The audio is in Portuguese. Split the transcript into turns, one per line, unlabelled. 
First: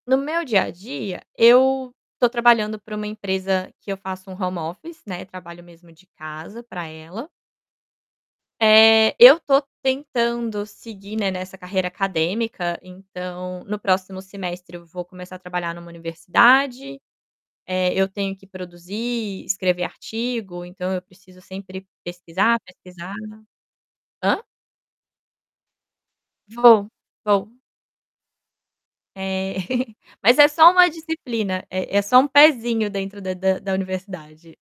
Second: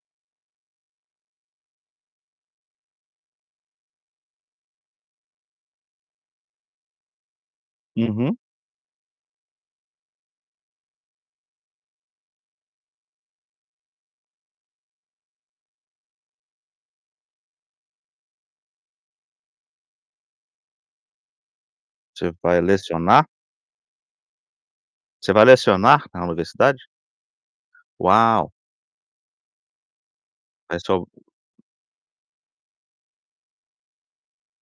No meu dia a dia, eu tô trabalhando para uma empresa que eu faço home office, né, trabalho mesmo de casa pra ela.
Uhum.
Eh, eu tô tentando seguir, né, nessa carreira acadêmica, então, no próximo semestre eu vou começar a trabalhar em uma universidade, eh, eu tenho que produzir, escrever artigo, então, eu preciso sempre
Você
pesquisar,
vai
pesquisar
lecionar?
Hã?
Você vai lecionar na universidade?
Vou, vou.
Uau!
É. Mas é só
Vai
uma
só
disciplina, é é só um pezinho dentro da da da universidade.